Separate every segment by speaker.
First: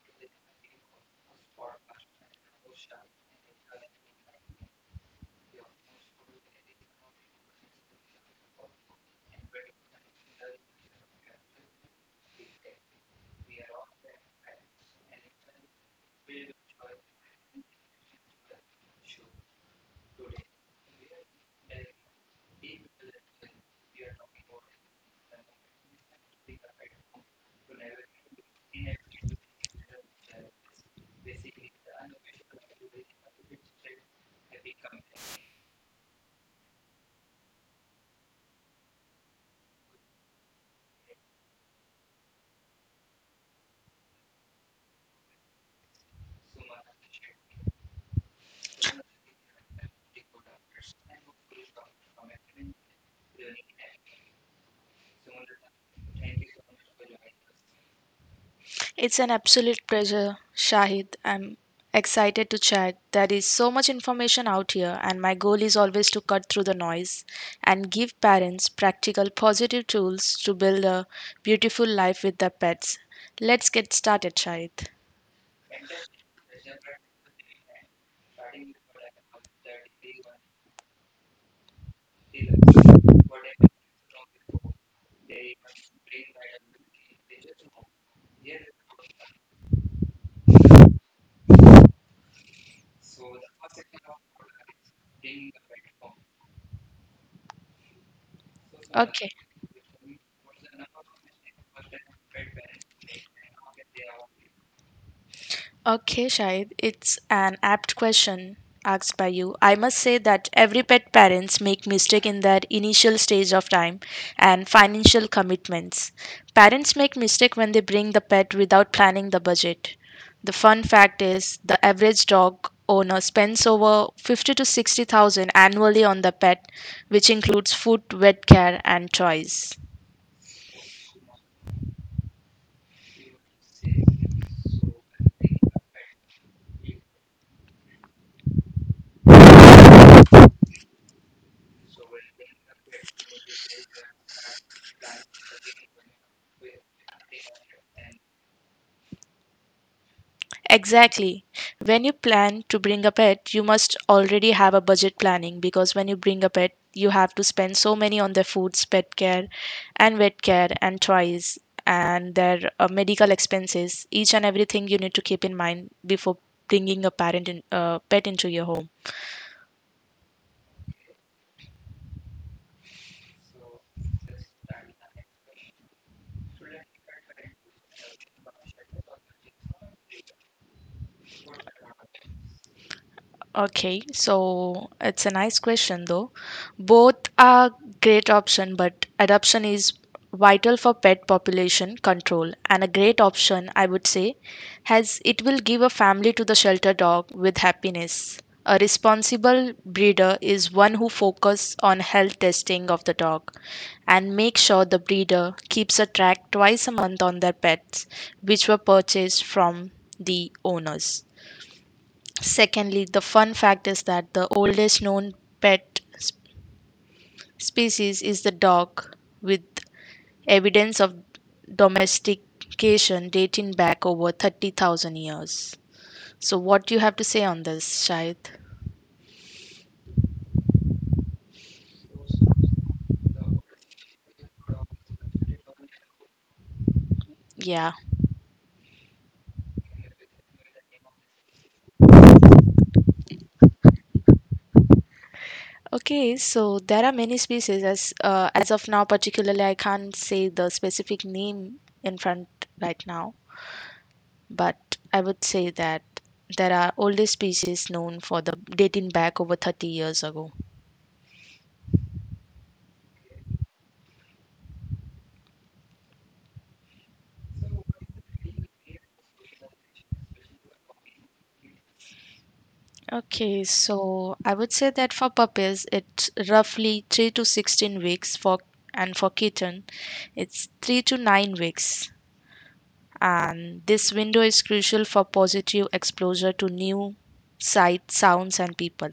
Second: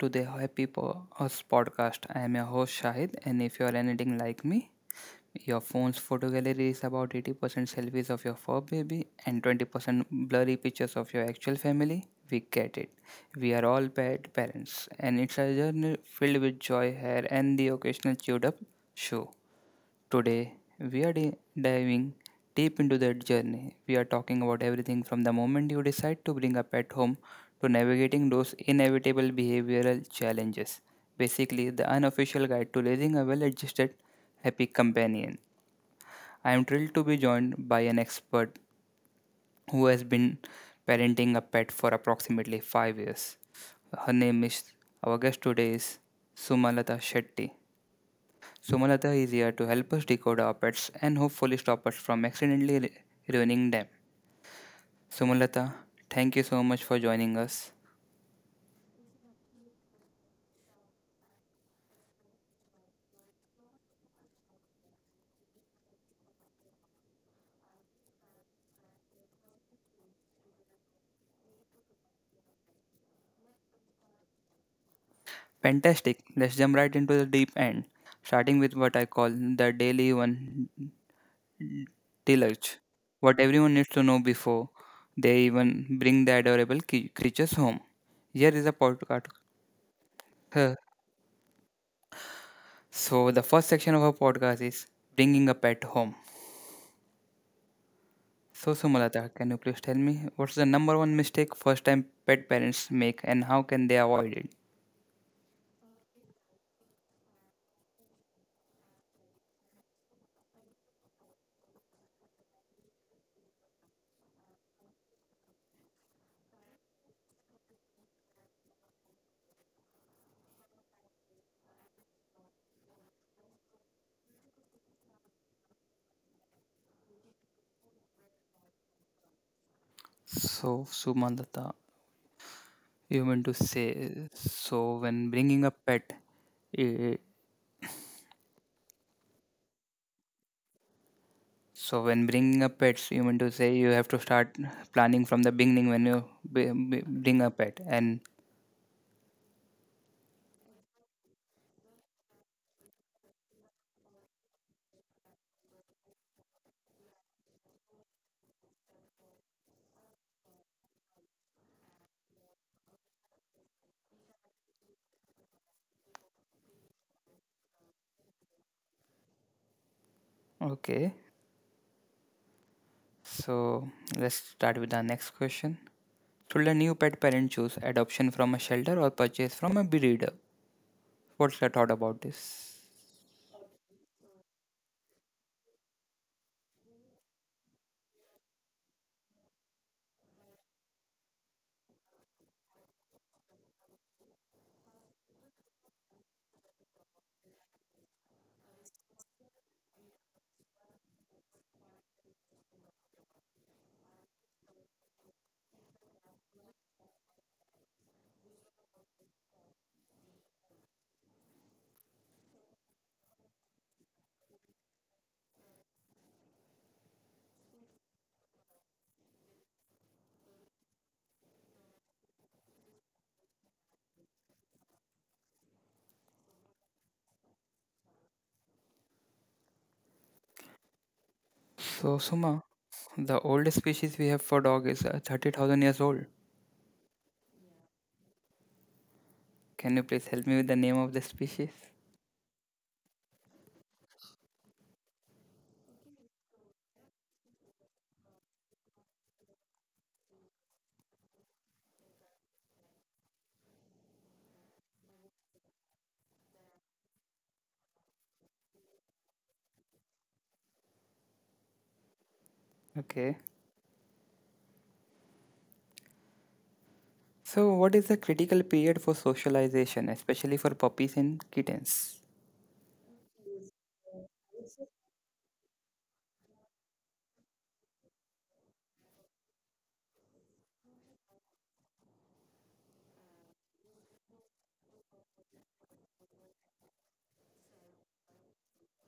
Speaker 1: to the Us podcast. I am your host Shahid, and if you are anything like me, your phone's photo gallery is about 80% selfies of your fur baby and 20% blurry pictures of your actual family. We get it. We are all bad parents, and it's a journey filled with joy, hair, and the occasional chewed up shoe. Today, we are diving deep into that journey. We are talking about everything from the moment you decide to bring a pet home to navigating those inevitable behavioral challenges. Basically, the unofficial guide to raising a well adjusted, happy companion. I am thrilled to be joined by an expert who has been parenting a pet for approximately 5 years. Her name is, our guest today is Sumalata Shetty. Somalatha is here to help us decode our pets and hopefully stop us from accidentally ruining them. Somalatha, thank you so much for joining us.
Speaker 2: It's an absolute pleasure, Shahid. I'm excited to chat. There is so much information out here, and my goal is always to cut through the noise and give parents practical, positive tools to build a beautiful life with their pets. Let's get started, Shahid.
Speaker 1: Fantastic. Let's jump right into the deep end, starting with what I call the daily one deluge. What everyone needs to know before they even bring the adorable creatures home. Here is a podcast. Huh. So, the first section of our podcast is bringing a pet home. So,
Speaker 2: Okay.
Speaker 1: Sumalata, can you please tell me what's the number one mistake first time pet parents make and how can they avoid it?
Speaker 2: Okay, Shahid, it's an apt question asked by you. I must say that every pet parents make mistake in their initial stage of time and financial commitments. Parents make mistake when they bring the pet without planning the budget. The fun fact is the average dog owner spends over 50 to 60,000 annually on the pet, which includes food, vet care and toys.
Speaker 1: So, Sumalata, you mean to say, so when bringing a pet, eh, so when bringing a pets, you mean to say you have to start planning from the beginning when you bring a pet. And
Speaker 2: Exactly. When you plan to bring a pet, you must already have a budget planning, because when you bring a pet, you have to spend so many on their foods, pet care, and vet care, and toys, and their medical expenses. Each and everything you need to keep in mind before bringing a pet into your home.
Speaker 1: okay, so let's start with the next question. Should a new pet parent choose adoption from a shelter or purchase from a breeder? What's your thought about this?
Speaker 2: Okay, so it's a nice question though. Both are great option, but adoption is vital for pet population control and a great option, I would say, as it will give a family to the shelter dog with happiness. A responsible breeder is one who focuses on health testing of the dog and make sure the breeder keeps a track twice a month on their pets which were purchased from the owners. Secondly, the fun fact is that the oldest known pet s- species is the dog, with evidence of domestication dating back over 30,000 years. So, what do you have to say on this, Shahid?
Speaker 1: So, Suma, the oldest species we have for dog is 30,000 years old.
Speaker 2: Yeah.
Speaker 1: Can you please help me with the name of the species?
Speaker 2: Okay, so there are many species as of now. Particularly, I can't say the specific name in front right now, but I would say that there are older species known for the dating back over 30 years ago.
Speaker 1: Okay. So, what is the critical period for socialization, especially for puppies and kittens?
Speaker 2: Okay, so I would say that for puppies, it's roughly 3 to 16 weeks for and for kitten, it's 3 to 9 weeks. And this window is crucial for positive exposure to new sight, sounds and people.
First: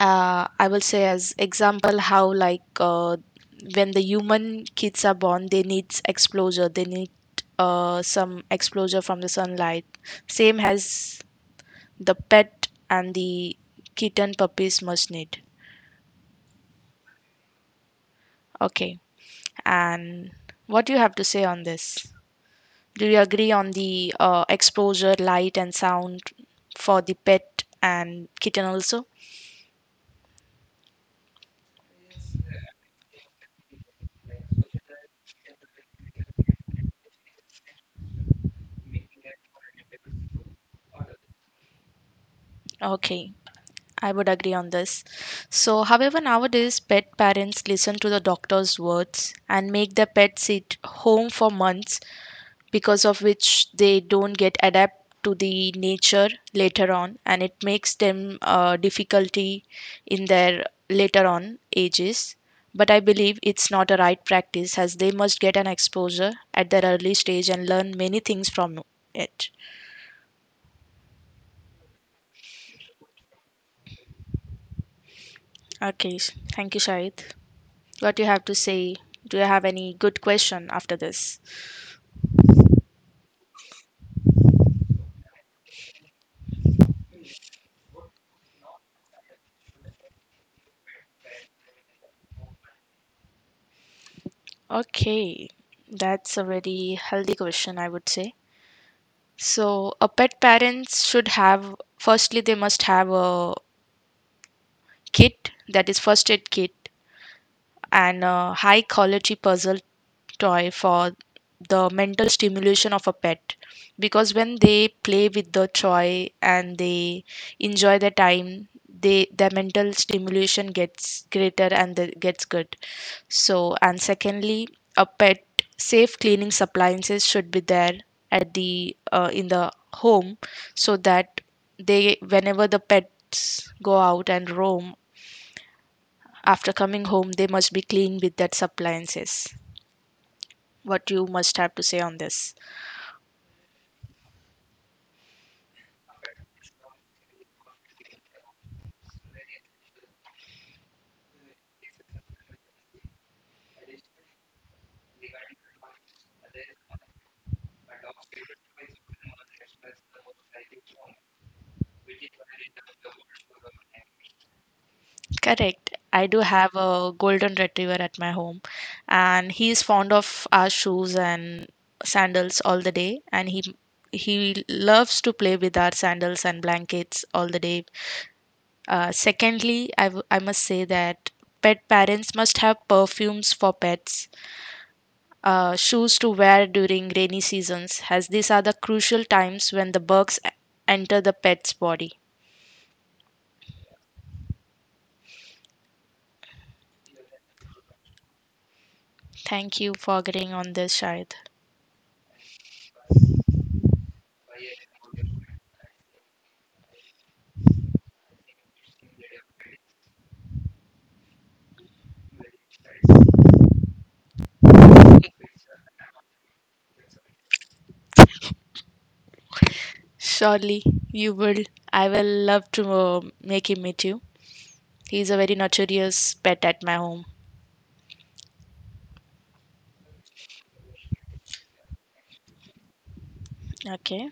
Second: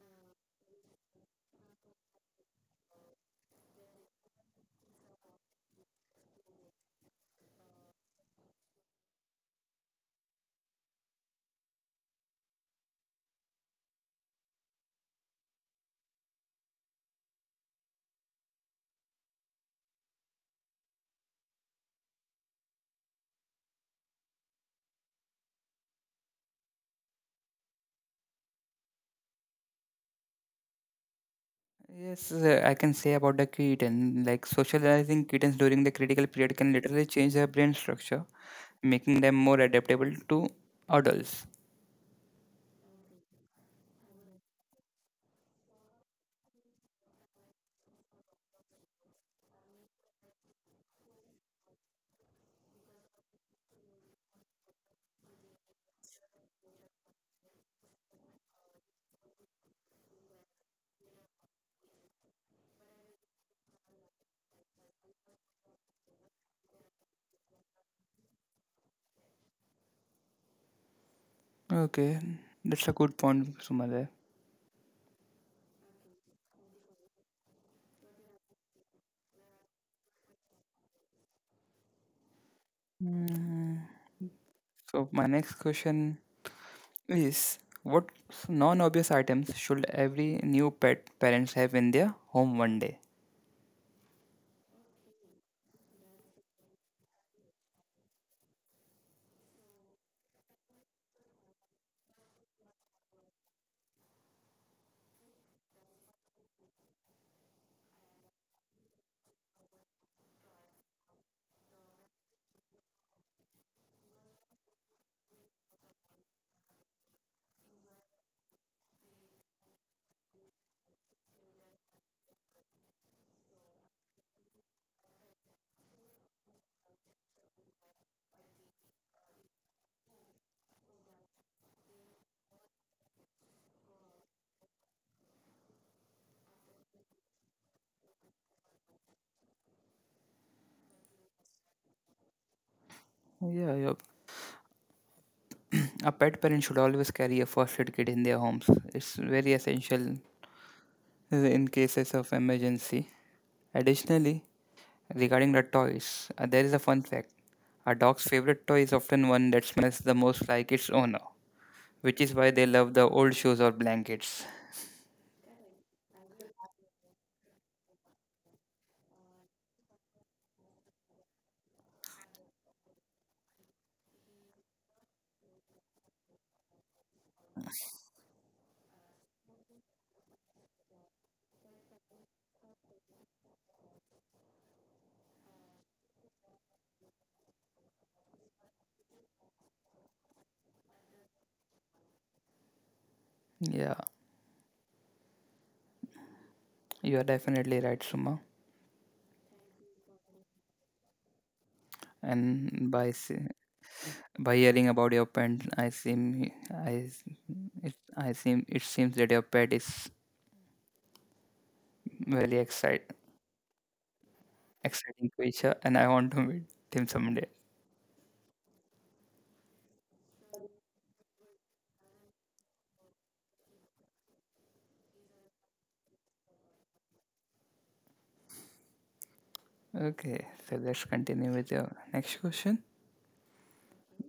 Speaker 2: I will say as example how like when the human kids are born, they need exposure. They need some exposure from the sunlight. Same as the pet and the kitten puppies must need. Okay. And what do you have to say on this? Do you agree on the exposure, light, and sound for the pet and kitten also?
Speaker 1: Yes, I can say about the kitten. Like socializing kittens during the critical period can literally change their brain structure, making them more adaptable to adults.
Speaker 2: Okay, I would agree on this. So, however, nowadays pet parents listen to the doctor's words and make their pet sit home for months because of which they don't get adapt to the nature later on, and it makes them difficulty in their later on ages, but I believe it's not a right practice as they must get an exposure at their early stage and learn many things from it.
Speaker 1: Okay, that's a good point, Sumale.
Speaker 2: Thank you, Shahid. What do you have to say? Do you have any good question after this?
Speaker 1: Hmm. So, my next question Yes. What non-obvious items should every new pet parents have in their home one day?
Speaker 2: Okay, that's a very healthy question, I would say. So, a pet parents should have, firstly they must have a kit, that is first aid kit, and a high quality puzzle toy for the mental stimulation of a pet, because when they play with the toy and they enjoy the time, they their mental stimulation gets greater and gets good. So, and secondly, a pet safe cleaning appliances should be there at the in the home, so that they, whenever the pets go out and roam, after coming home, they must be clean with that appliances. What you must have to say on this?
Speaker 1: Yeah, yeah. A pet parent should always carry a first aid kit in their homes. It's very essential in cases of emergency. Additionally, regarding the toys, there is a fun fact. A dog's favorite toy is often one that smells the most like its owner, which is why they love the old shoes or blankets.
Speaker 2: Correct. I do have a golden retriever at my home, and he is fond of our shoes and sandals all the day, and he loves to play with our sandals and blankets all the day. Secondly, I must say that pet parents must have perfumes for pets, shoes to wear during rainy seasons, as these are the crucial times when the enter the pet's body.
Speaker 1: Yeah, you are definitely right, Suma.
Speaker 2: Thank you for agreeing on this, Shahid.
Speaker 1: And by s- By hearing about your pet, I seem I it, I seem it seems that your pet is very excite, exciting creature, and I want to meet him someday.
Speaker 2: Surely you will. I will love to make him meet you. He's a very notorious pet at my home.
Speaker 1: Okay, so let's continue with your next question.
Speaker 2: Okay,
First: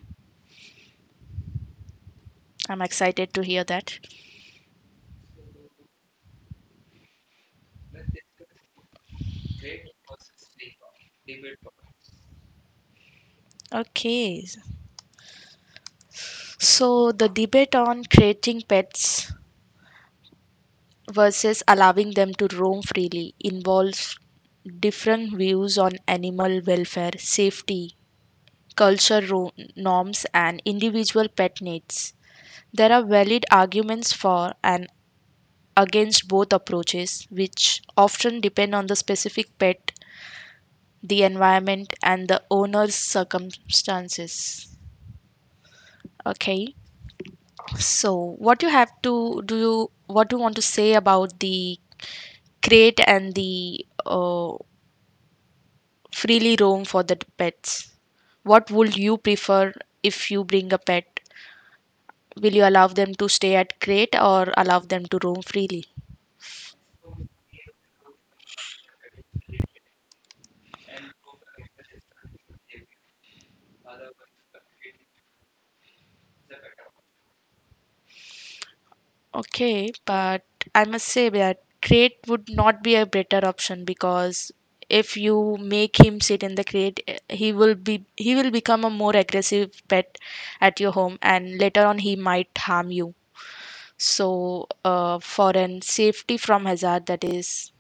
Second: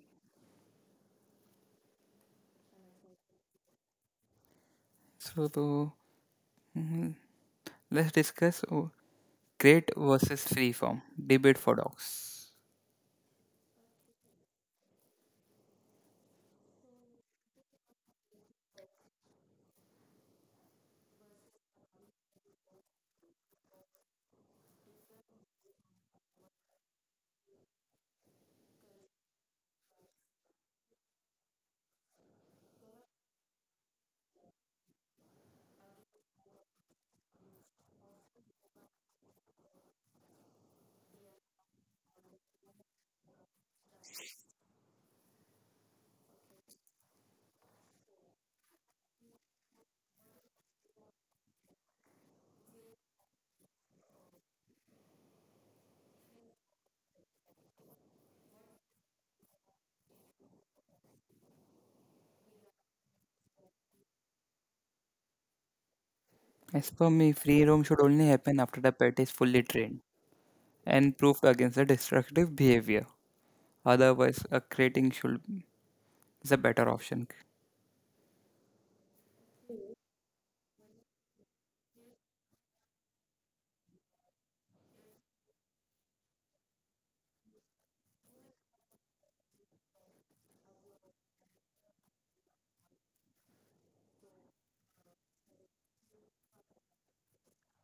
Speaker 2: I'm excited to hear that.
Speaker 1: So, to, mhm, let's discuss great versus free form debate for dogs.
Speaker 2: Okay, so the debate on creating pets versus allowing them to roam freely involves different views on animal welfare, safety, norms, and individual pet needs. There are valid arguments for and against both approaches, which often depend on the specific pet, the environment, and the owner's circumstances. Okay, so what do you want to say about the crate and the freely roam for the pets? What would you prefer if you bring a pet? Will you allow them to stay at crate or allow them to roam freely?
Speaker 1: As per me, free roam should only happen after the pet is fully trained and proved against the destructive behavior. Otherwise, a crating should is a better option.
Speaker 2: Okay, but I must say that crate would not be a better option, because if you make him sit in the crate, he will become a more aggressive pet at your home, and later on he might harm you. So, for an safety from hazard, that is,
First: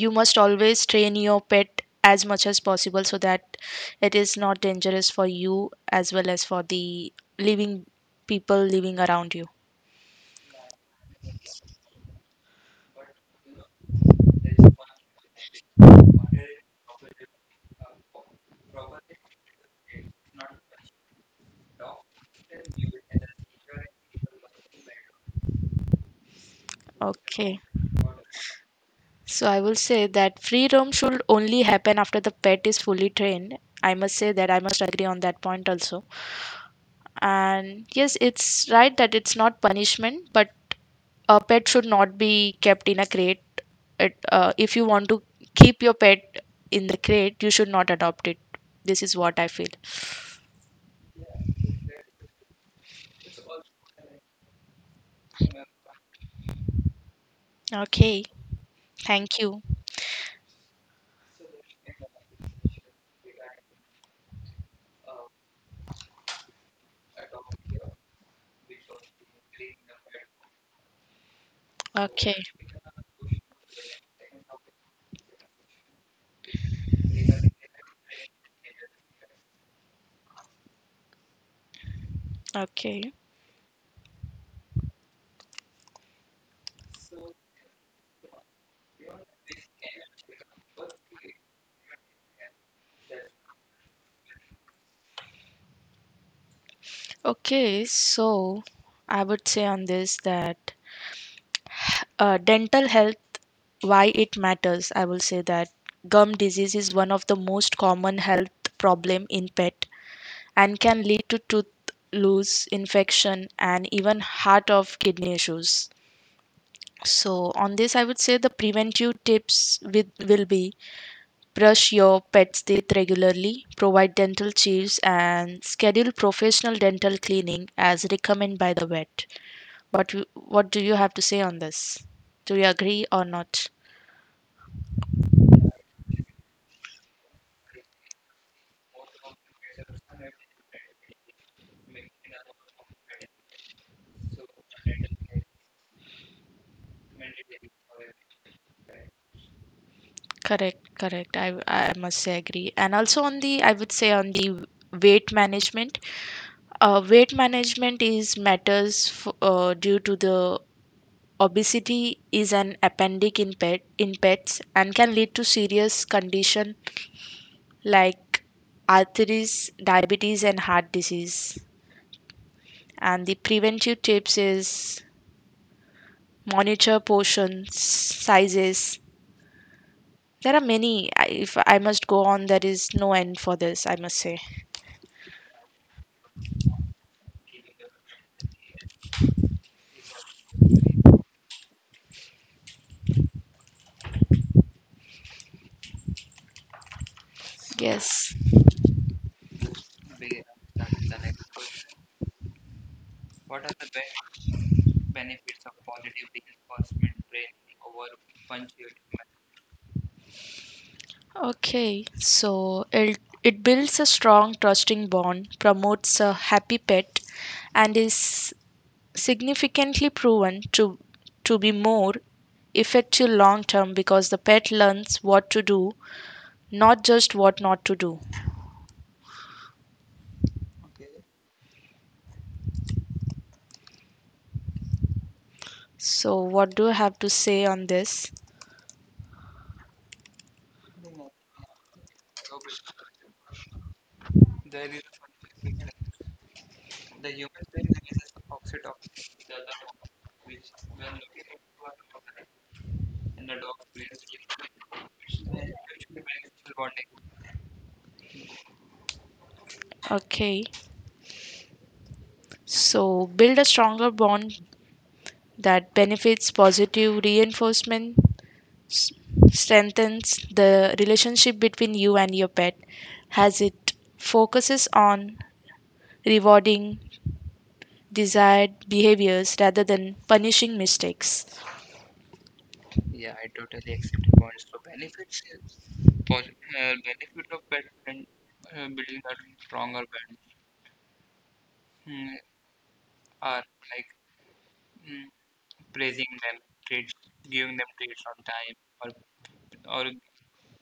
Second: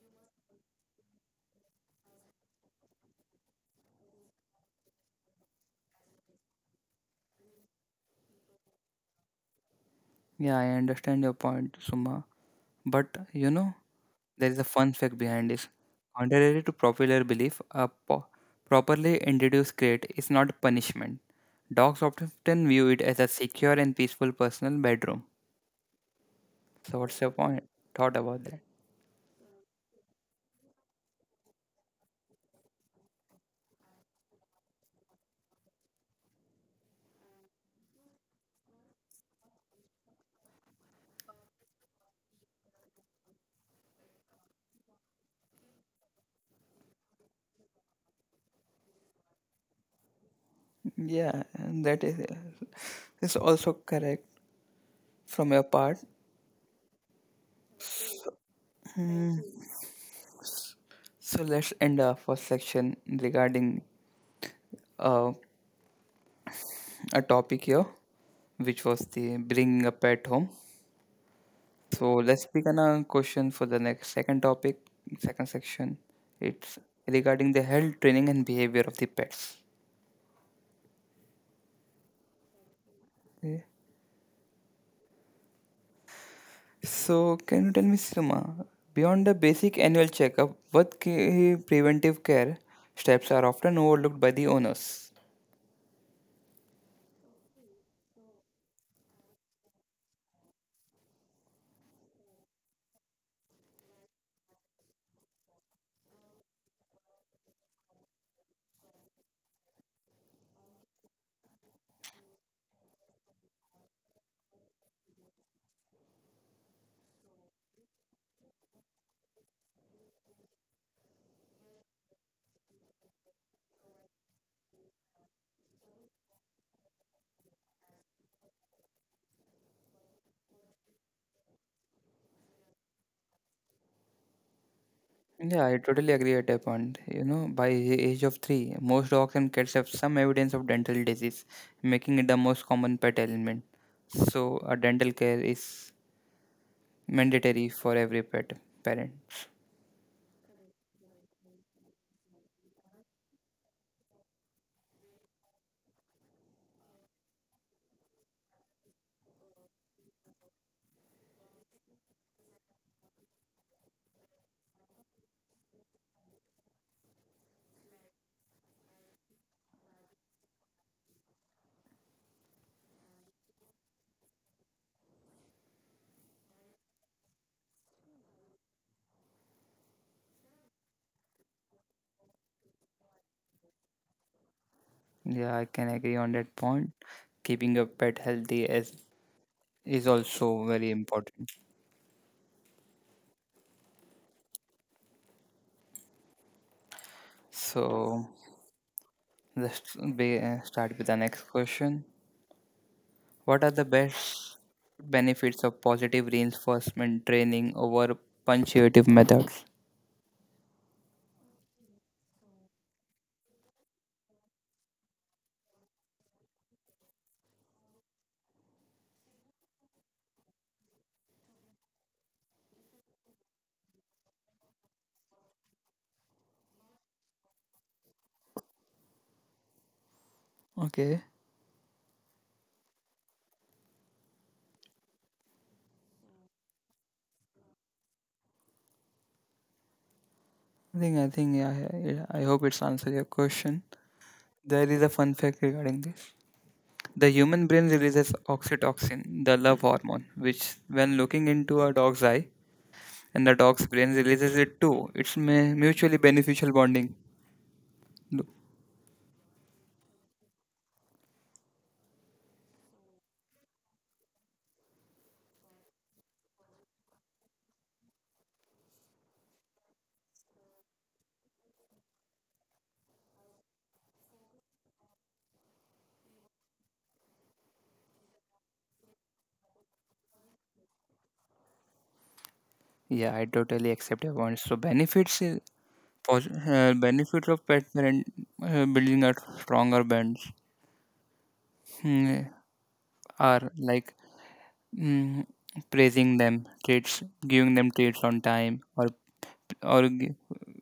Speaker 2: you must always train your pet as much as possible so that it is not dangerous for you as well as for the living people living around you.
Speaker 1: Yeah, I understand your point, Suma. But you know, there is a fun fact behind this. Contrary to popular belief, a properly introduced crate is not punishment. Dogs often view it as a secure and peaceful personal bedroom. So, what's your
Speaker 2: Okay,
Speaker 1: point? Thought about that?
Speaker 2: so I will say that free roam should only happen after the pet is fully trained. I must say that I must agree on that point also. And yes, it's right that it's not punishment, but a pet should not be kept in a crate. If you want to keep your pet in the crate, you should not adopt it. This is what I feel.
Speaker 1: Yeah, and that is also correct from your part.
Speaker 2: Okay. Thank you.
Speaker 1: So let's end our first section regarding uh, a topic here, which was the bringing a pet home. So
Speaker 2: Okay.
Speaker 1: let's pick another question for the next second topic, second section. It's regarding the health training and behavior of the pets.
Speaker 2: Okay.
Speaker 1: Okay. So can you tell me, Sima, beyond the basic annual checkup, what key preventive care steps are often overlooked by the owners?
Speaker 2: okay. So I would say on this that dental health, why it matters. I will say that gum disease is one of the most common health problem in pet and can lead to tooth loss, infection, and even heart of kidney issues. So on this, I would say the preventive tips with will be brush your pet's teeth regularly, provide dental chews, and schedule professional dental cleaning as recommended by the vet. What do you have to say on this? Do you agree or not?
Speaker 1: Yeah, I totally agree at that point. You know, by the age of three, most dogs and cats have some evidence of dental disease, making it the most common pet ailment. So, a dental care is mandatory for every pet parent.
Speaker 2: Correct, correct. I must say agree. And also on the I would say on the weight management. Weight management is matters due to the obesity is an appendix in pets and can lead to serious condition like arthritis, diabetes, and heart disease. And the preventive tips is monitor portions, sizes. There are many. If I must go on, there is no end for this, I must say.
Speaker 1: Yeah, I can agree on that point. Keeping a pet healthy is also very important. So
Speaker 2: Yes.
Speaker 1: let's start with the next question. What are the best benefits of positive reinforcement training over punctuative methods?
Speaker 2: Okay, so it builds a strong, trusting bond, promotes a happy pet, and is significantly proven to be more effective long term, because the pet learns what to do, not just what not to do.
Speaker 1: Okay,
Speaker 2: So, what do you have to say on this?
Speaker 1: I think yeah, yeah, yeah, I hope it's answered your question. There is a fun fact regarding this. The human brain releases oxytocin, the love hormone, which, when looking into a dog's eye, and the dog's brain releases it too. It's mutually beneficial bonding. Look,
Speaker 2: Okay, so build a stronger bond. That benefits positive reinforcement s- strengthens the relationship between you and your pet as it focuses on rewarding desired behaviors rather than punishing mistakes.
Speaker 1: yeah, I totally accept your points. So benefits of pet parent building a stronger bonds hmm, are like mm, praising them, treats, giving them treats on time, or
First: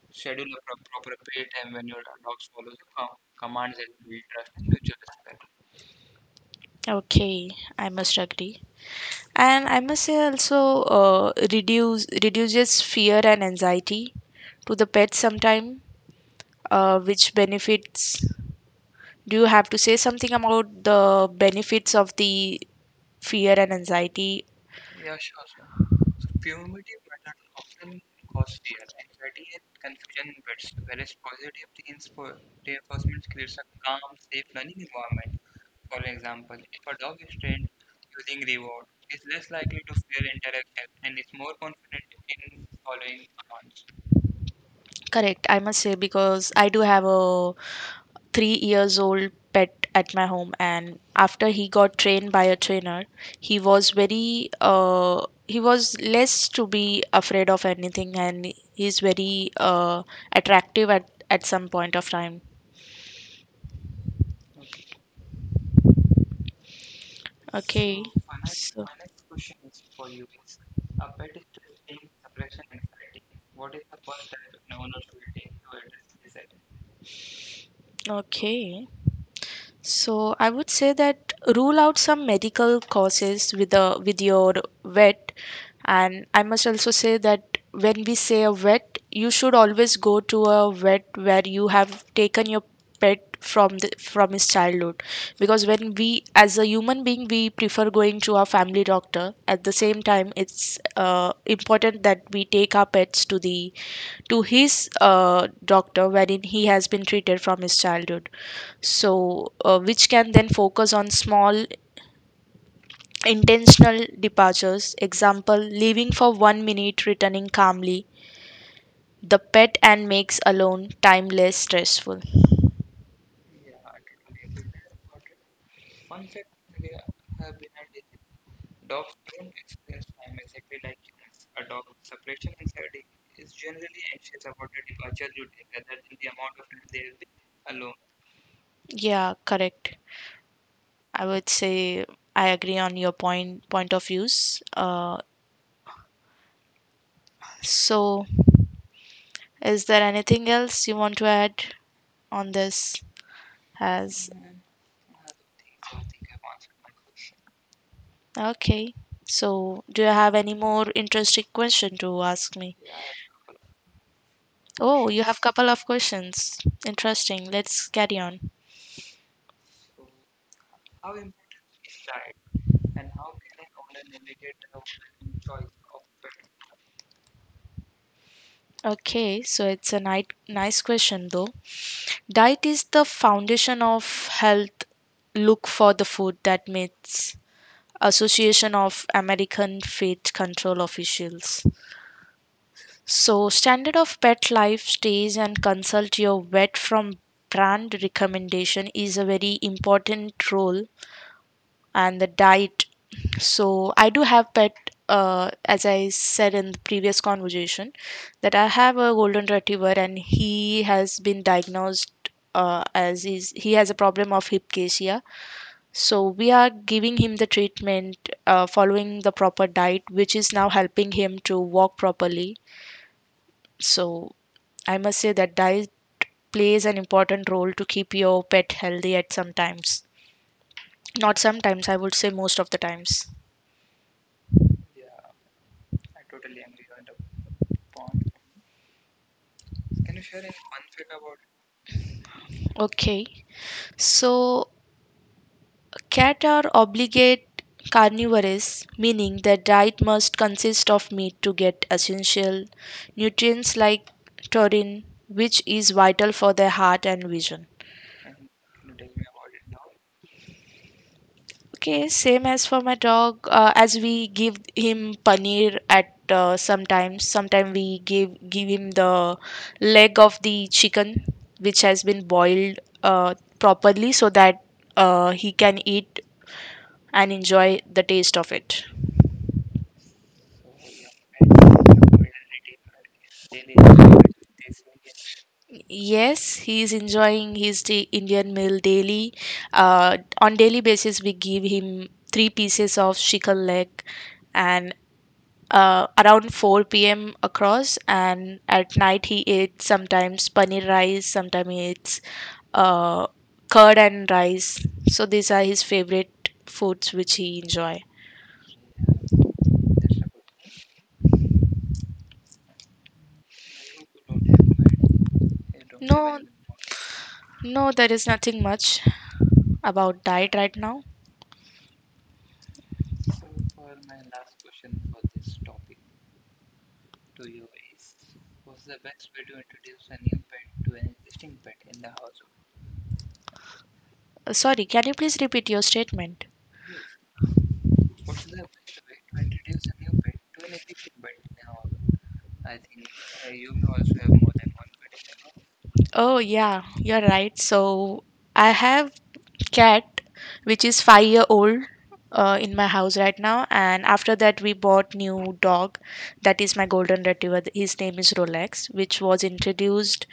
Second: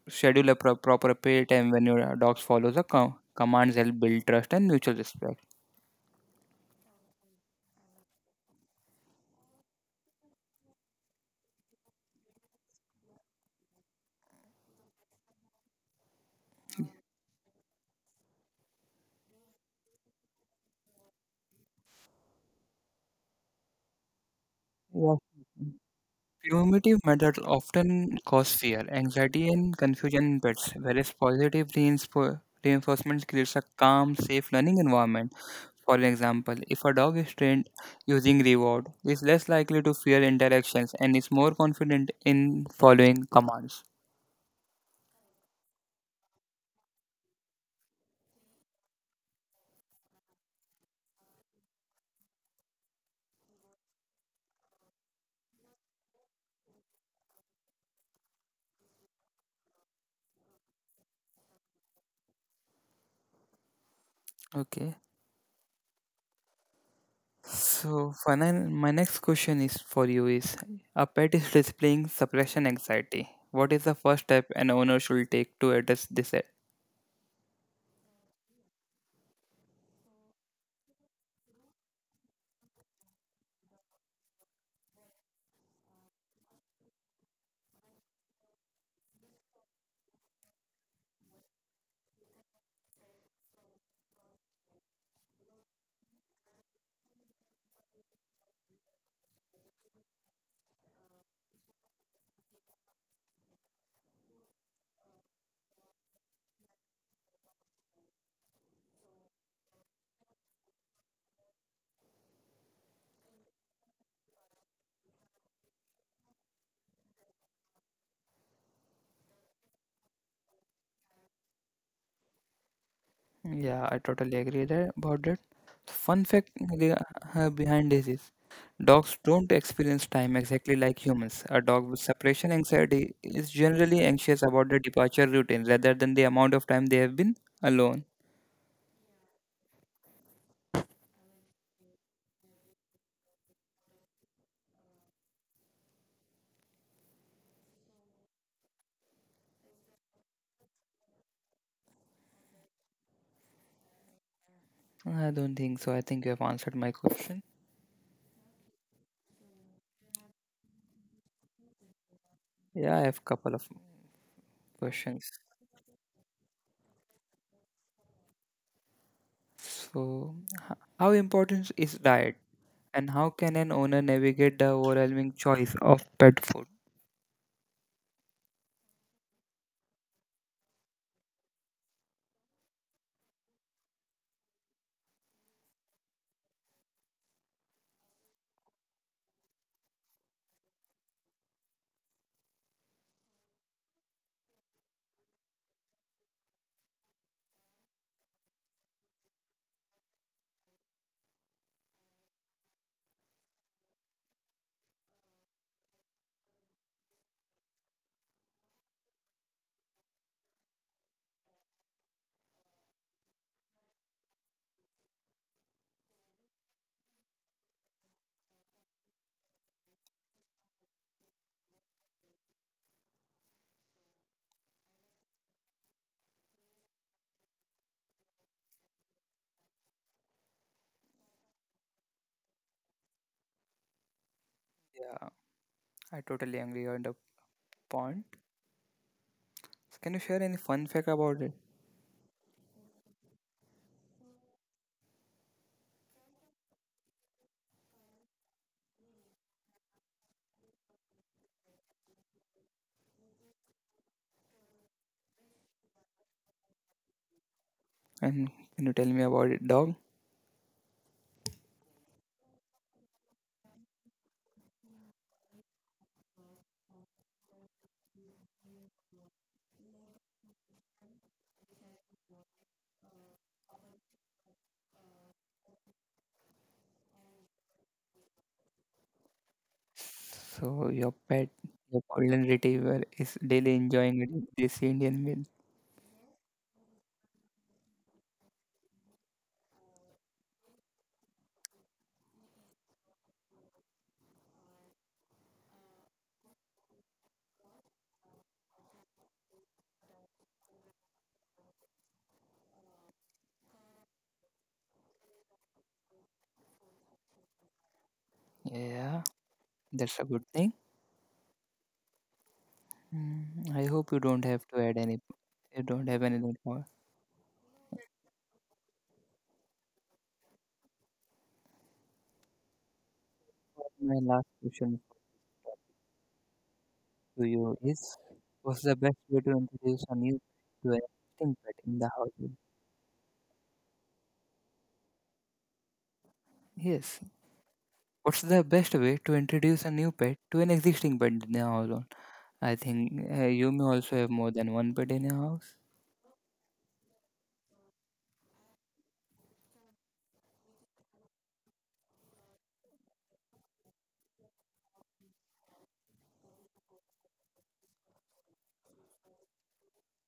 Speaker 1: schedule a proper pay time when your dog follows the commands help build trust and mutual respect.
Speaker 2: Okay, I must agree. And I must say also reduces fear and anxiety to the pet sometime, which benefits. Do you have to say something about the benefits of the fear and anxiety?
Speaker 1: Primitive methods often cause fear, anxiety, and confusion in pets, whereas positive reinforcement creates a calm, safe learning environment. For example, if a dog is trained using reward, it is less likely to fear interactions and is more confident in following commands.
Speaker 2: Correct, I must say, because I do have a 3 years old pet at my home, and after he got trained by a trainer, he was very he was less to be afraid of anything, and he's very attractive at some point of time.
Speaker 1: Okay.
Speaker 2: Okay,
Speaker 1: So, Fanan,
Speaker 2: so
Speaker 1: my next question is for you is a pet is displaying suppression anxiety. What is the first step an owner should take to address this?
Speaker 2: okay. So I would say that rule out some medical causes with your vet, and I must also say that when we say a vet, you should always go to a vet where you have taken your pet from his childhood, because when we, as a human being, we prefer going to our family doctor. At the same time, it's important that we take our pets to his doctor wherein he has been treated from his childhood. So, which can then focus on small intentional departures, example leaving for 1 minute, returning calmly the pet and makes alone time less stressful.
Speaker 1: Yeah, I totally agree that, about that. Fun fact re- behind this is dogs don't experience time exactly like humans. A dog with separation anxiety is generally anxious about the departure routine rather than the amount of time they have been alone.
Speaker 2: Yeah, correct. I would say I agree on your point of views. uh, so, is there anything else you want to add on this as?
Speaker 1: I don't think so. I think you have answered my question.
Speaker 2: Okay. So, do you have any more interesting question to ask me?
Speaker 1: Yeah, I have a couple of
Speaker 2: Oh, you
Speaker 1: questions.
Speaker 2: have couple of questions. Interesting. Let's carry on.
Speaker 1: So, how important is diet and how can an owner navigate the overwhelming choice of pet food?
Speaker 2: Okay, so it's a nice question though. Diet is the foundation of health. Look for the food that meets Association of American Fat Control Officials. So, standard of pet life stays and consult your vet from brand recommendation is a very important role and the diet. So I do have pet, as I said in the previous conversation, that I have a golden retriever and he has been diagnosed as is he has a problem of hypcasia. So we are giving him the treatment, following the proper diet, which is now helping him to walk properly. So I must say that diet plays an important role to keep your pet healthy at some times. Not sometimes, I would say most of the times.
Speaker 1: Yeah, I totally agree on the point. Can you share any fun fact about it?
Speaker 2: Okay. So, cat are obligate carnivores, meaning their diet must consist of meat to get essential nutrients like taurine, which is vital for their heart and vision.
Speaker 1: And can you tell me about it, dog?
Speaker 2: Okay, same as for my dog. As we give him paneer at sometimes, sometimes we give him the leg of the chicken, which has been boiled properly so that he can eat and enjoy the taste of it.
Speaker 1: So your pet, your golden retriever, is daily enjoying it with this Indian meal.
Speaker 2: Yes, he is enjoying his Indian meal daily. On daily basis, we give him 3 pieces of chicken leg, and around 4 p.m. across. And at night, he eats sometimes paneer rice, sometimes he eats uh, curd and rice. So these are his favorite foods which he enjoy.
Speaker 1: Yeah, that's a good thing. I hope you don't have to add any. You don't have
Speaker 2: No,
Speaker 1: anything more.
Speaker 2: no, there is nothing much about diet right now?
Speaker 1: My last question to you is: what's the best way to introduce a new to an existing pet in the household?
Speaker 2: Sorry, can you please repeat your statement?
Speaker 1: Yes. What's the best way to introduce a new pet to an existing pet in the household? I think you may also have more than one pet in your house.
Speaker 2: Oh, yeah, you're right. So I have cat which is 5-year old in my house right now, and after that we bought new dog that is my golden retriever. His name is Rolex, which was introduced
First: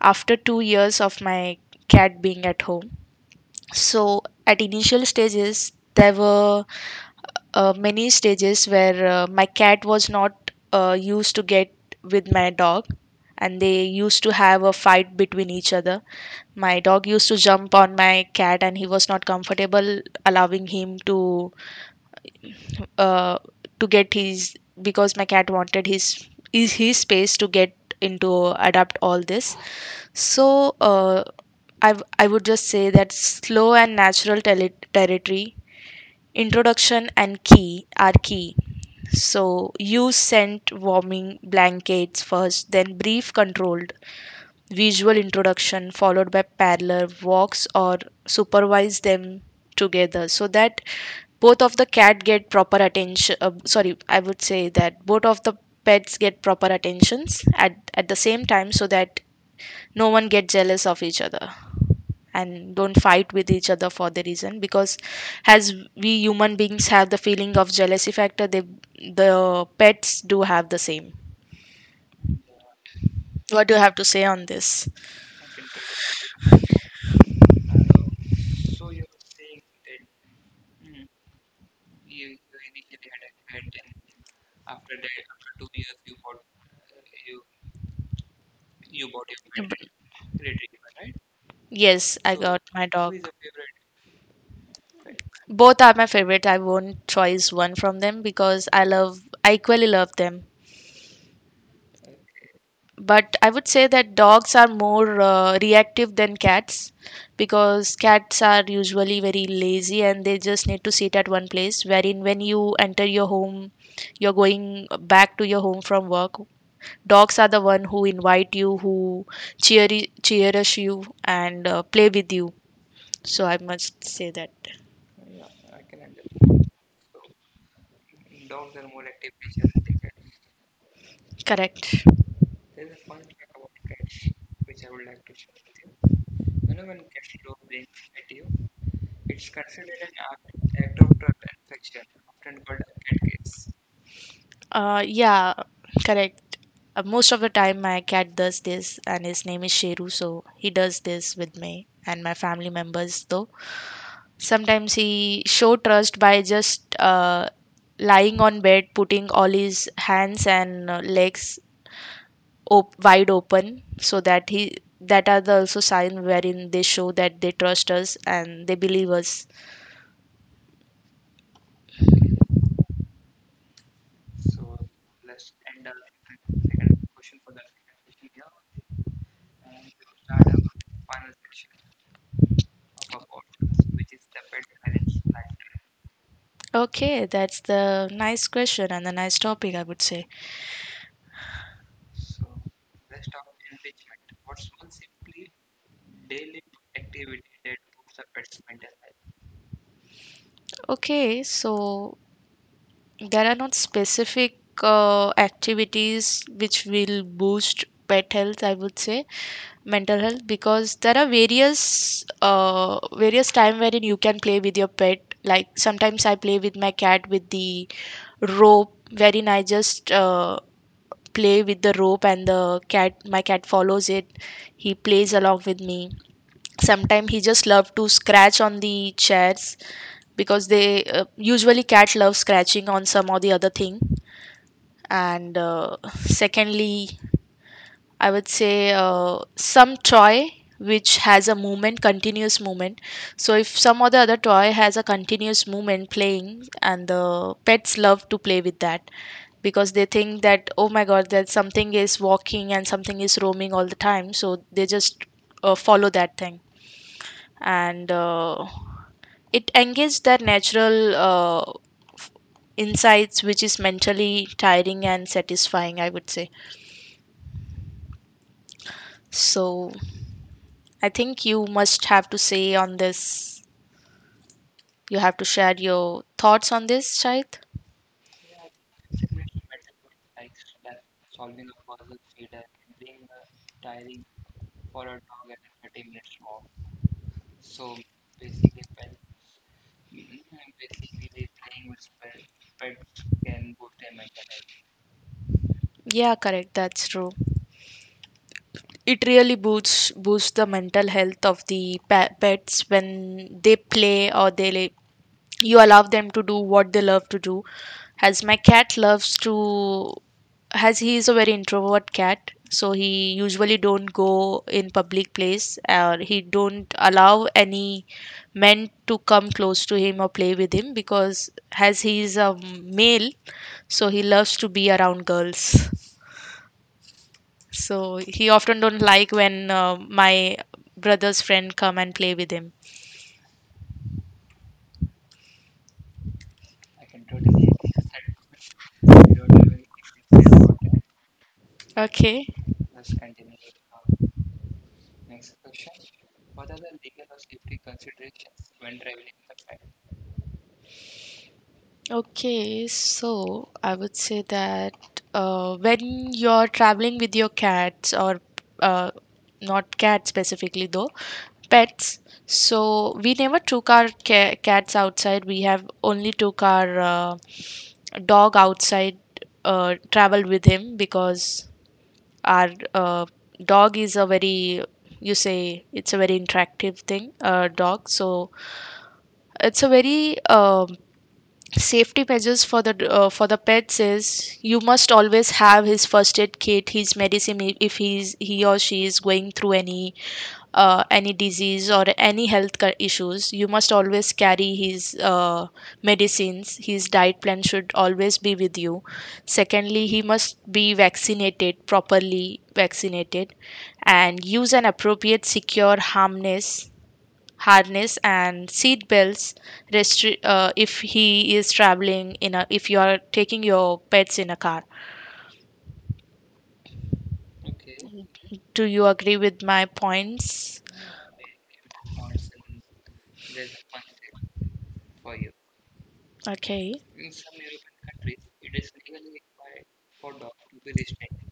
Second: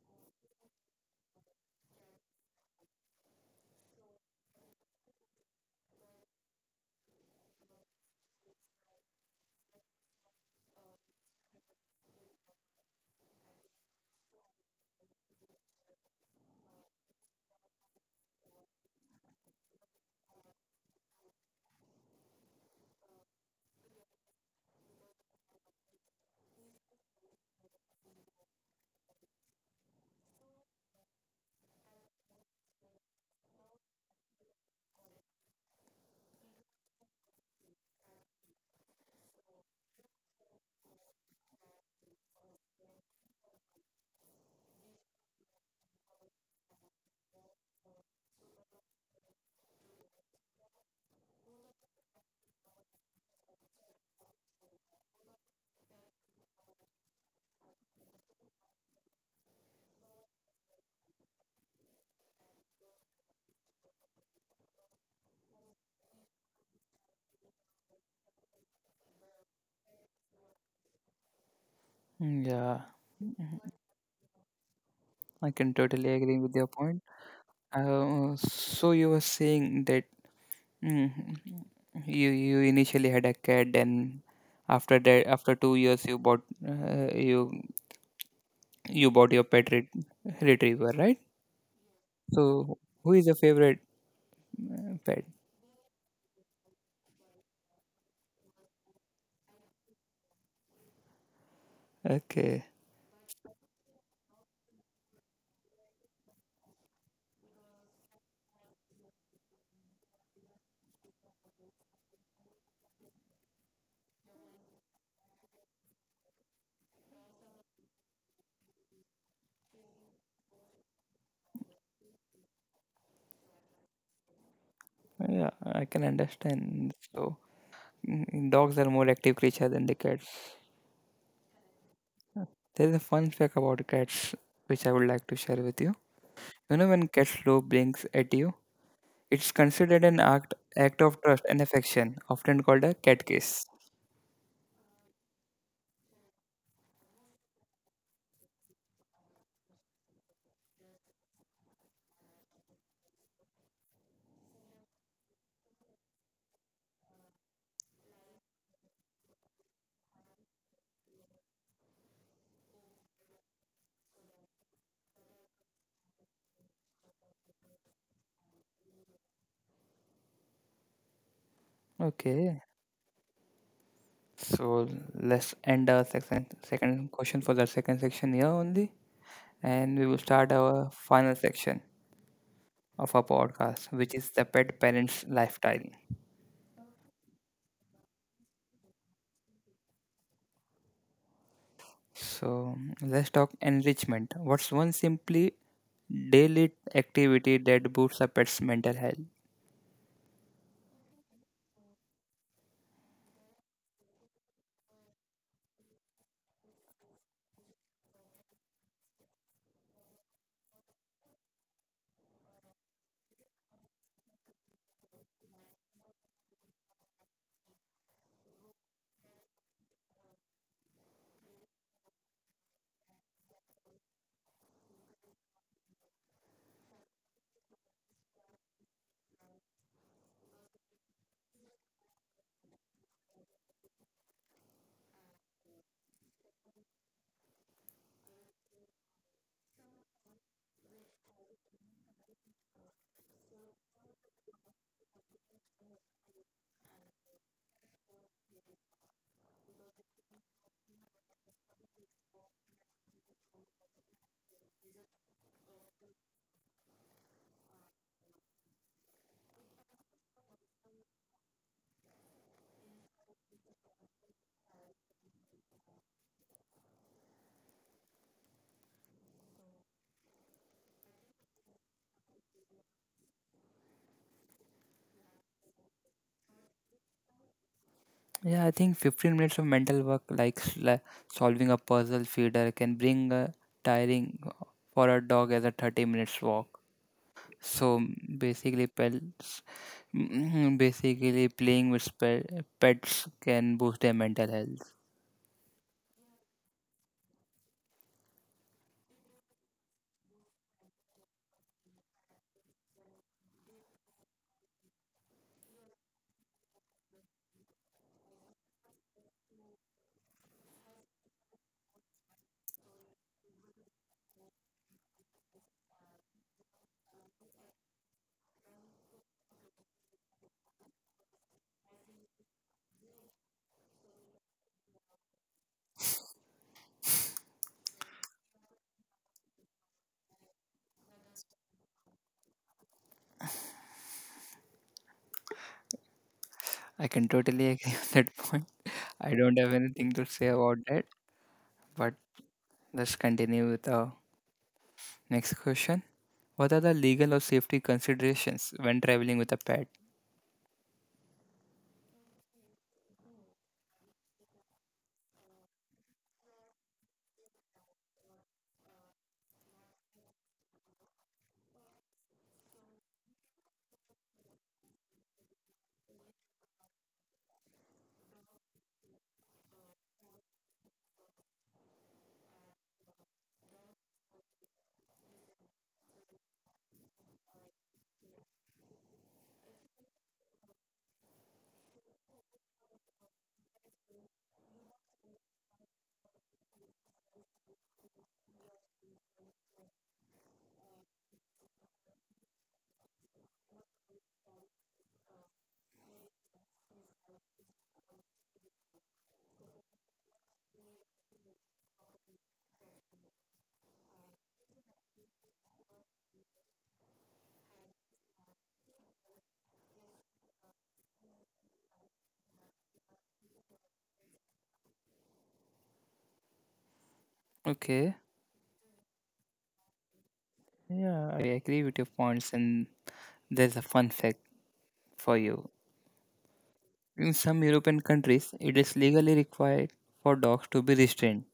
Speaker 2: after 2 years of my cat being at home. So at initial stages there were many stages where my cat was not used to get with my dog, and they used to have a fight between each other. My dog used to jump on my cat and he was not comfortable allowing him uh, to get his, because my cat wanted his is his space to get into, adapt all this. So I would just say that slow and natural territory introduction and key are key. So use scent warming blankets first, then brief controlled visual introduction followed by parallel walks, or supervise them together so that both of the cat get proper attention. Sorry, I would say that both of the pets get proper attentions at the same time, so that no one get jealous of each other and don't fight with each other for the reason, because as we human beings have the feeling of jealousy factor, they the pets do have the same.
Speaker 1: Mm, yeah, mhm.
Speaker 2: What do you have to say on this?
Speaker 1: I can totally agree with your point. So you were saying that mm, you initially had a cat, and after that, after 2 years, uh, you you bought your pet retriever, right?
Speaker 2: Yes, I got
Speaker 1: So
Speaker 2: my
Speaker 1: who
Speaker 2: dog.
Speaker 1: is your favorite pet?
Speaker 2: Both are my favorite. I won't choose one from them, because I equally love them.
Speaker 1: Okay,
Speaker 2: But I would say that dogs are more reactive than cats, because cats are usually very lazy and they just need to sit at one place. Wherein, when you enter your home, you're going back to your home from work. Dogs are the one who invite you, who cheerish you, and play with you. So I must say that,
Speaker 1: yeah, I can understand. So dogs are more active creature than the cats.
Speaker 2: correct.
Speaker 1: There is a fun fact about cats which I would like to share with you. You know, when cat slow blinks at you, it's considered an act of trust and affection, often called a cat kiss.
Speaker 2: Yeah, correct. Most of the time, my cat does this, and his name is Sheru, so he does this with me and my family members. Though sometimes he show trust by just lying on bed, putting all his hands and legs wide open, so that he that are the also sign wherein they show that they trust us and they believe us.
Speaker 1: Okay, so let's end our section, second question for the second section here only, and we will start our final section of our podcast, which is the pet parents' lifestyle.
Speaker 2: Okay, that's the nice question and the nice topic, I would say.
Speaker 1: So let's talk enrichment. What's one simply daily activity that boosts a pet's mental health?
Speaker 2: Okay, so there are not specific activities which will boost pet health, I would say, mental health, because there are various time wherein you can play with your pet. Like sometimes I play with my cat with the rope, wherein I just play with the rope and the cat my cat follows it. He plays along with me. Sometimes he just love to scratch on the chairs, because they usually cat loves scratching on some or the other thing, and secondly I would say some toy which has a movement, continuous movement. So if some other toy has a continuous movement playing, and the pets love to play with that because they think that, oh my god, that something is walking and something is roaming all the time, so they just follow that thing, and it engages their natural insights, which is mentally tiring and satisfying, I would say. So I think you must have to say on this. You have to share your thoughts on this, Shahid.
Speaker 1: Yeah, I think 15 minutes of mental work, like solving a puzzle feeder, can bring a tiring for a dog as a 30 minutes walk. So basically, pets, basically playing with pets can boost their mental health.
Speaker 2: Yeah, correct. That's true. It really boosts the mental health of the pets when they play or they you allow them to do what they love to do. As my cat loves to, as he is a very introvert cat, so he usually don't go in public place or he don't allow any men to come close to him or play with him, because as he is a male, so he loves to be around girls. So he often don't like when my brother's friend come and play with him.
Speaker 1: I can totally agree on that point. I don't have anything to say about that, but
Speaker 2: Okay.
Speaker 1: let's continue with the next question. What are the legal or safety considerations when traveling with a pet?
Speaker 2: Okay, so I would say that when you're traveling with your cats or uh, not cats specifically though, pets. So we never took our cats outside. We have only took our dog outside, traveled with him, because our dog is a very, you say, it's a very interactive thing, dog. So it's a very safety measures for the pets is you must always have his first aid kit, his medicine, if he's he or she is going through any disease or any issues, you must always carry his medicines, his diet plan should always be with you. Secondly, he must be vaccinated, properly vaccinated, and use an appropriate secure harmless harness and seat belts if he is traveling in a, if you are taking your pets in a car.
Speaker 1: Okay,
Speaker 2: Do you agree with my points?
Speaker 1: yeah, I agree with your points, and there's a fun fact for you.
Speaker 2: Okay,
Speaker 1: In some European countries, it is legally required for dogs to be restrained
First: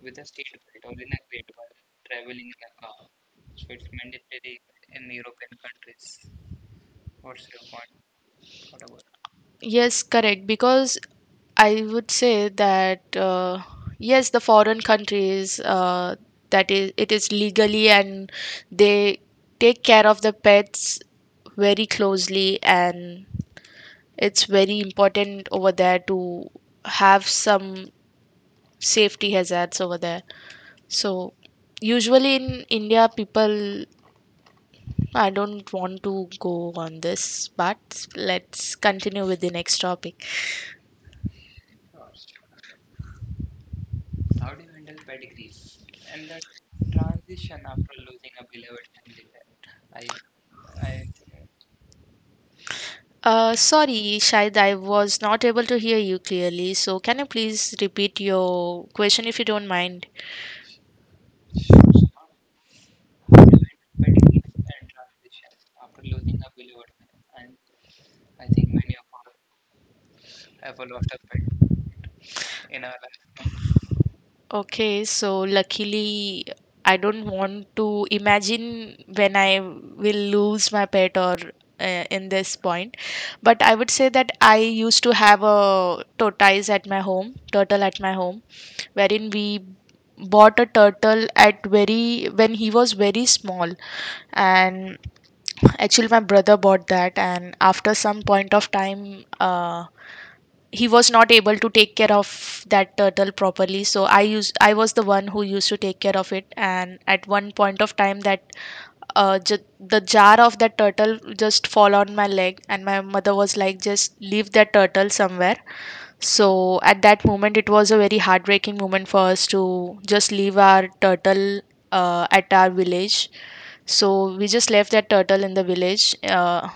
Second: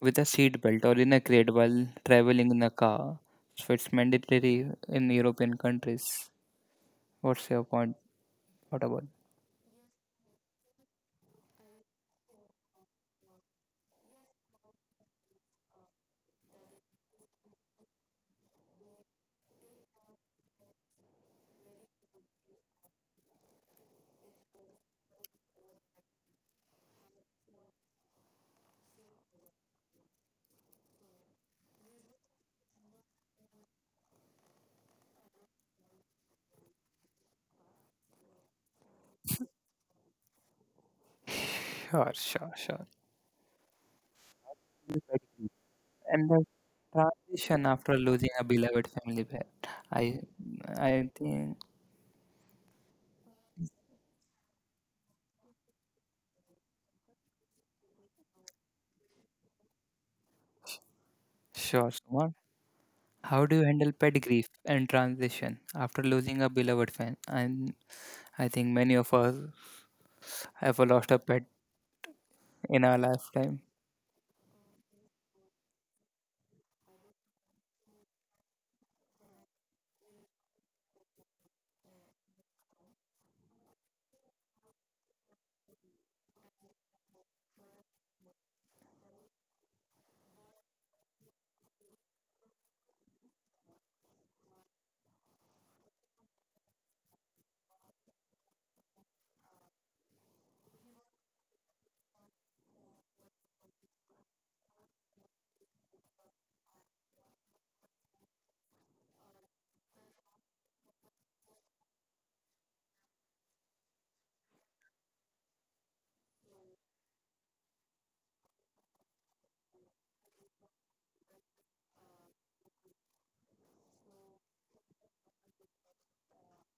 Speaker 1: with a seat belt or in a crate while traveling in a car. So it's mandatory in European countries. What's your point? What about?
Speaker 2: yes, correct, because I would say that yes, the foreign countries, that is it is legally, and they take care of the pets very closely, and it's very important over there to have some safety hazards over there. So usually in India, people, I don't want to go on this, but let's continue with the next topic.
Speaker 1: Sure, sure, sure. And the transition after losing a beloved family pet. I, I think.
Speaker 2: Sorry, Shahid, I was not able to hear you clearly. So can you please repeat your question if you don't mind?
Speaker 1: Sure, Sumar. How do you handle pet grief and transition after losing a beloved fan? And I think many of us ever lost a pet in our lifetime.
Speaker 2: Okay, so luckily I don't want to imagine when I will lose my pet or in this point. But I would say that I used to have a tortoise at my home, turtle at my home, wherein we bought a turtle at very when he was very small, and actually my brother bought that, and after some point of time he was not able to take care of that turtle properly, so I was the one who used to take care of it. And at one point of time that the jar of that turtle just fall on my leg, and my mother was like, just leave that turtle somewhere. So at that moment it was a very heartbreaking moment for us, to just leave our turtle at our village. So we just left that turtle in the village. uh,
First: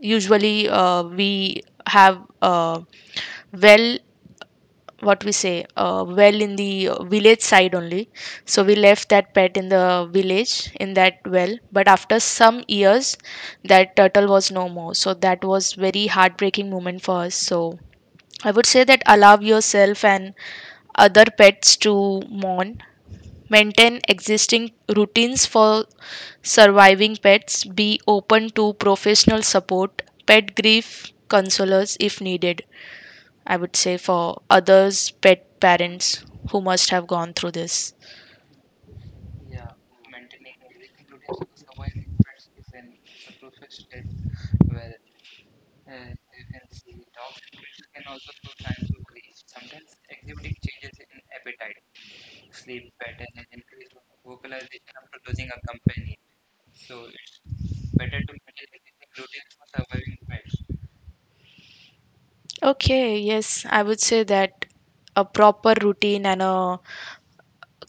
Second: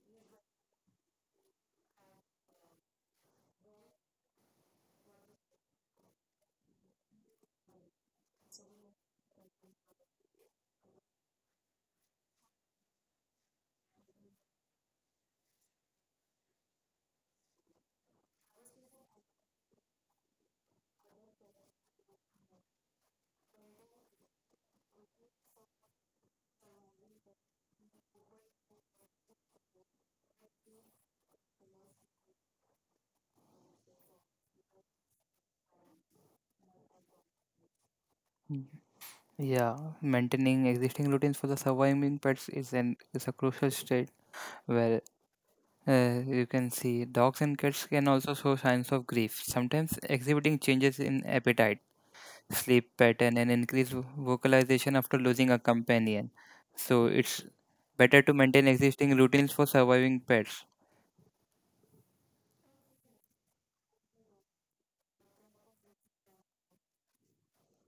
Speaker 2: usually uh, we have well, what we say well in the village side only. So we left that pet in the village in that well, but after some years that turtle was no more, so that was very heartbreaking moment for us. So I would say that allow yourself and other pets to mourn, maintain existing routines for surviving pets, be open to professional support, pet grief consolers if needed, I would say, for others' pet parents who must have gone through this.
Speaker 1: Mm. Yeah, maintaining existing routines for the surviving pets is a crucial state where you can see dogs and cats can also show signs of grief, sometimes exhibiting changes in appetite, sleep pattern, and increased vocalization after losing a companion. So it's better to maintain existing routines for surviving pets.
Speaker 2: Okay, yes, I would say that a proper routine and a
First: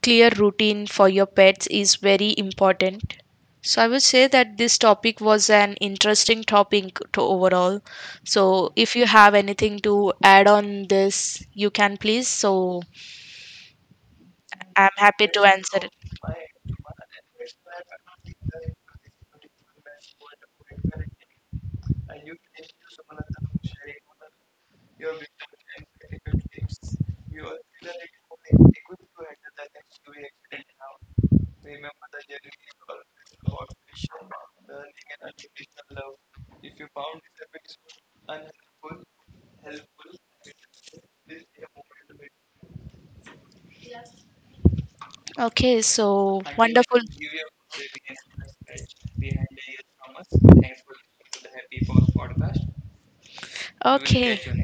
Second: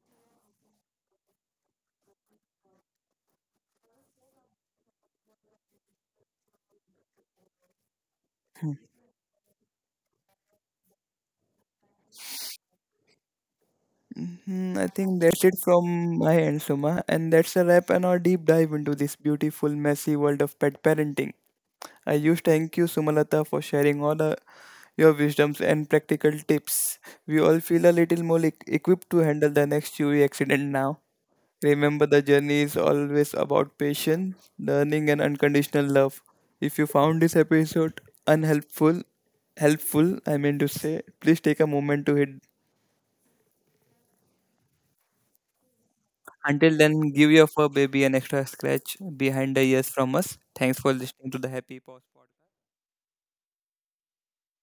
Speaker 2: clear routine for your pets is very important. So I would say that this topic was an interesting topic to overall. So if you have anything to add on this, you can please. So
Speaker 1: Mhm, I
Speaker 2: I'm
Speaker 1: think
Speaker 2: happy to
Speaker 1: that's it
Speaker 2: answer it.
Speaker 1: from my end, Suma. And that's a wrap on our deep dive into this beautiful, messy world of pet parenting. I huge thank you, Sumalata, for sharing all your wisdoms and practical tips. We all feel a little more equipped to handle the next chewy accident now. Remember, the journey is always about patience, learning, and unconditional love. If you found this episode unhelpful, helpful, I mean to say, please take a moment to hit.
Speaker 2: Okay, so
Speaker 1: Until
Speaker 2: wonderful.
Speaker 1: then, give your fur baby an extra scratch behind the ears from us. Thanks for listening to the Happy Paws podcast.
Speaker 2: We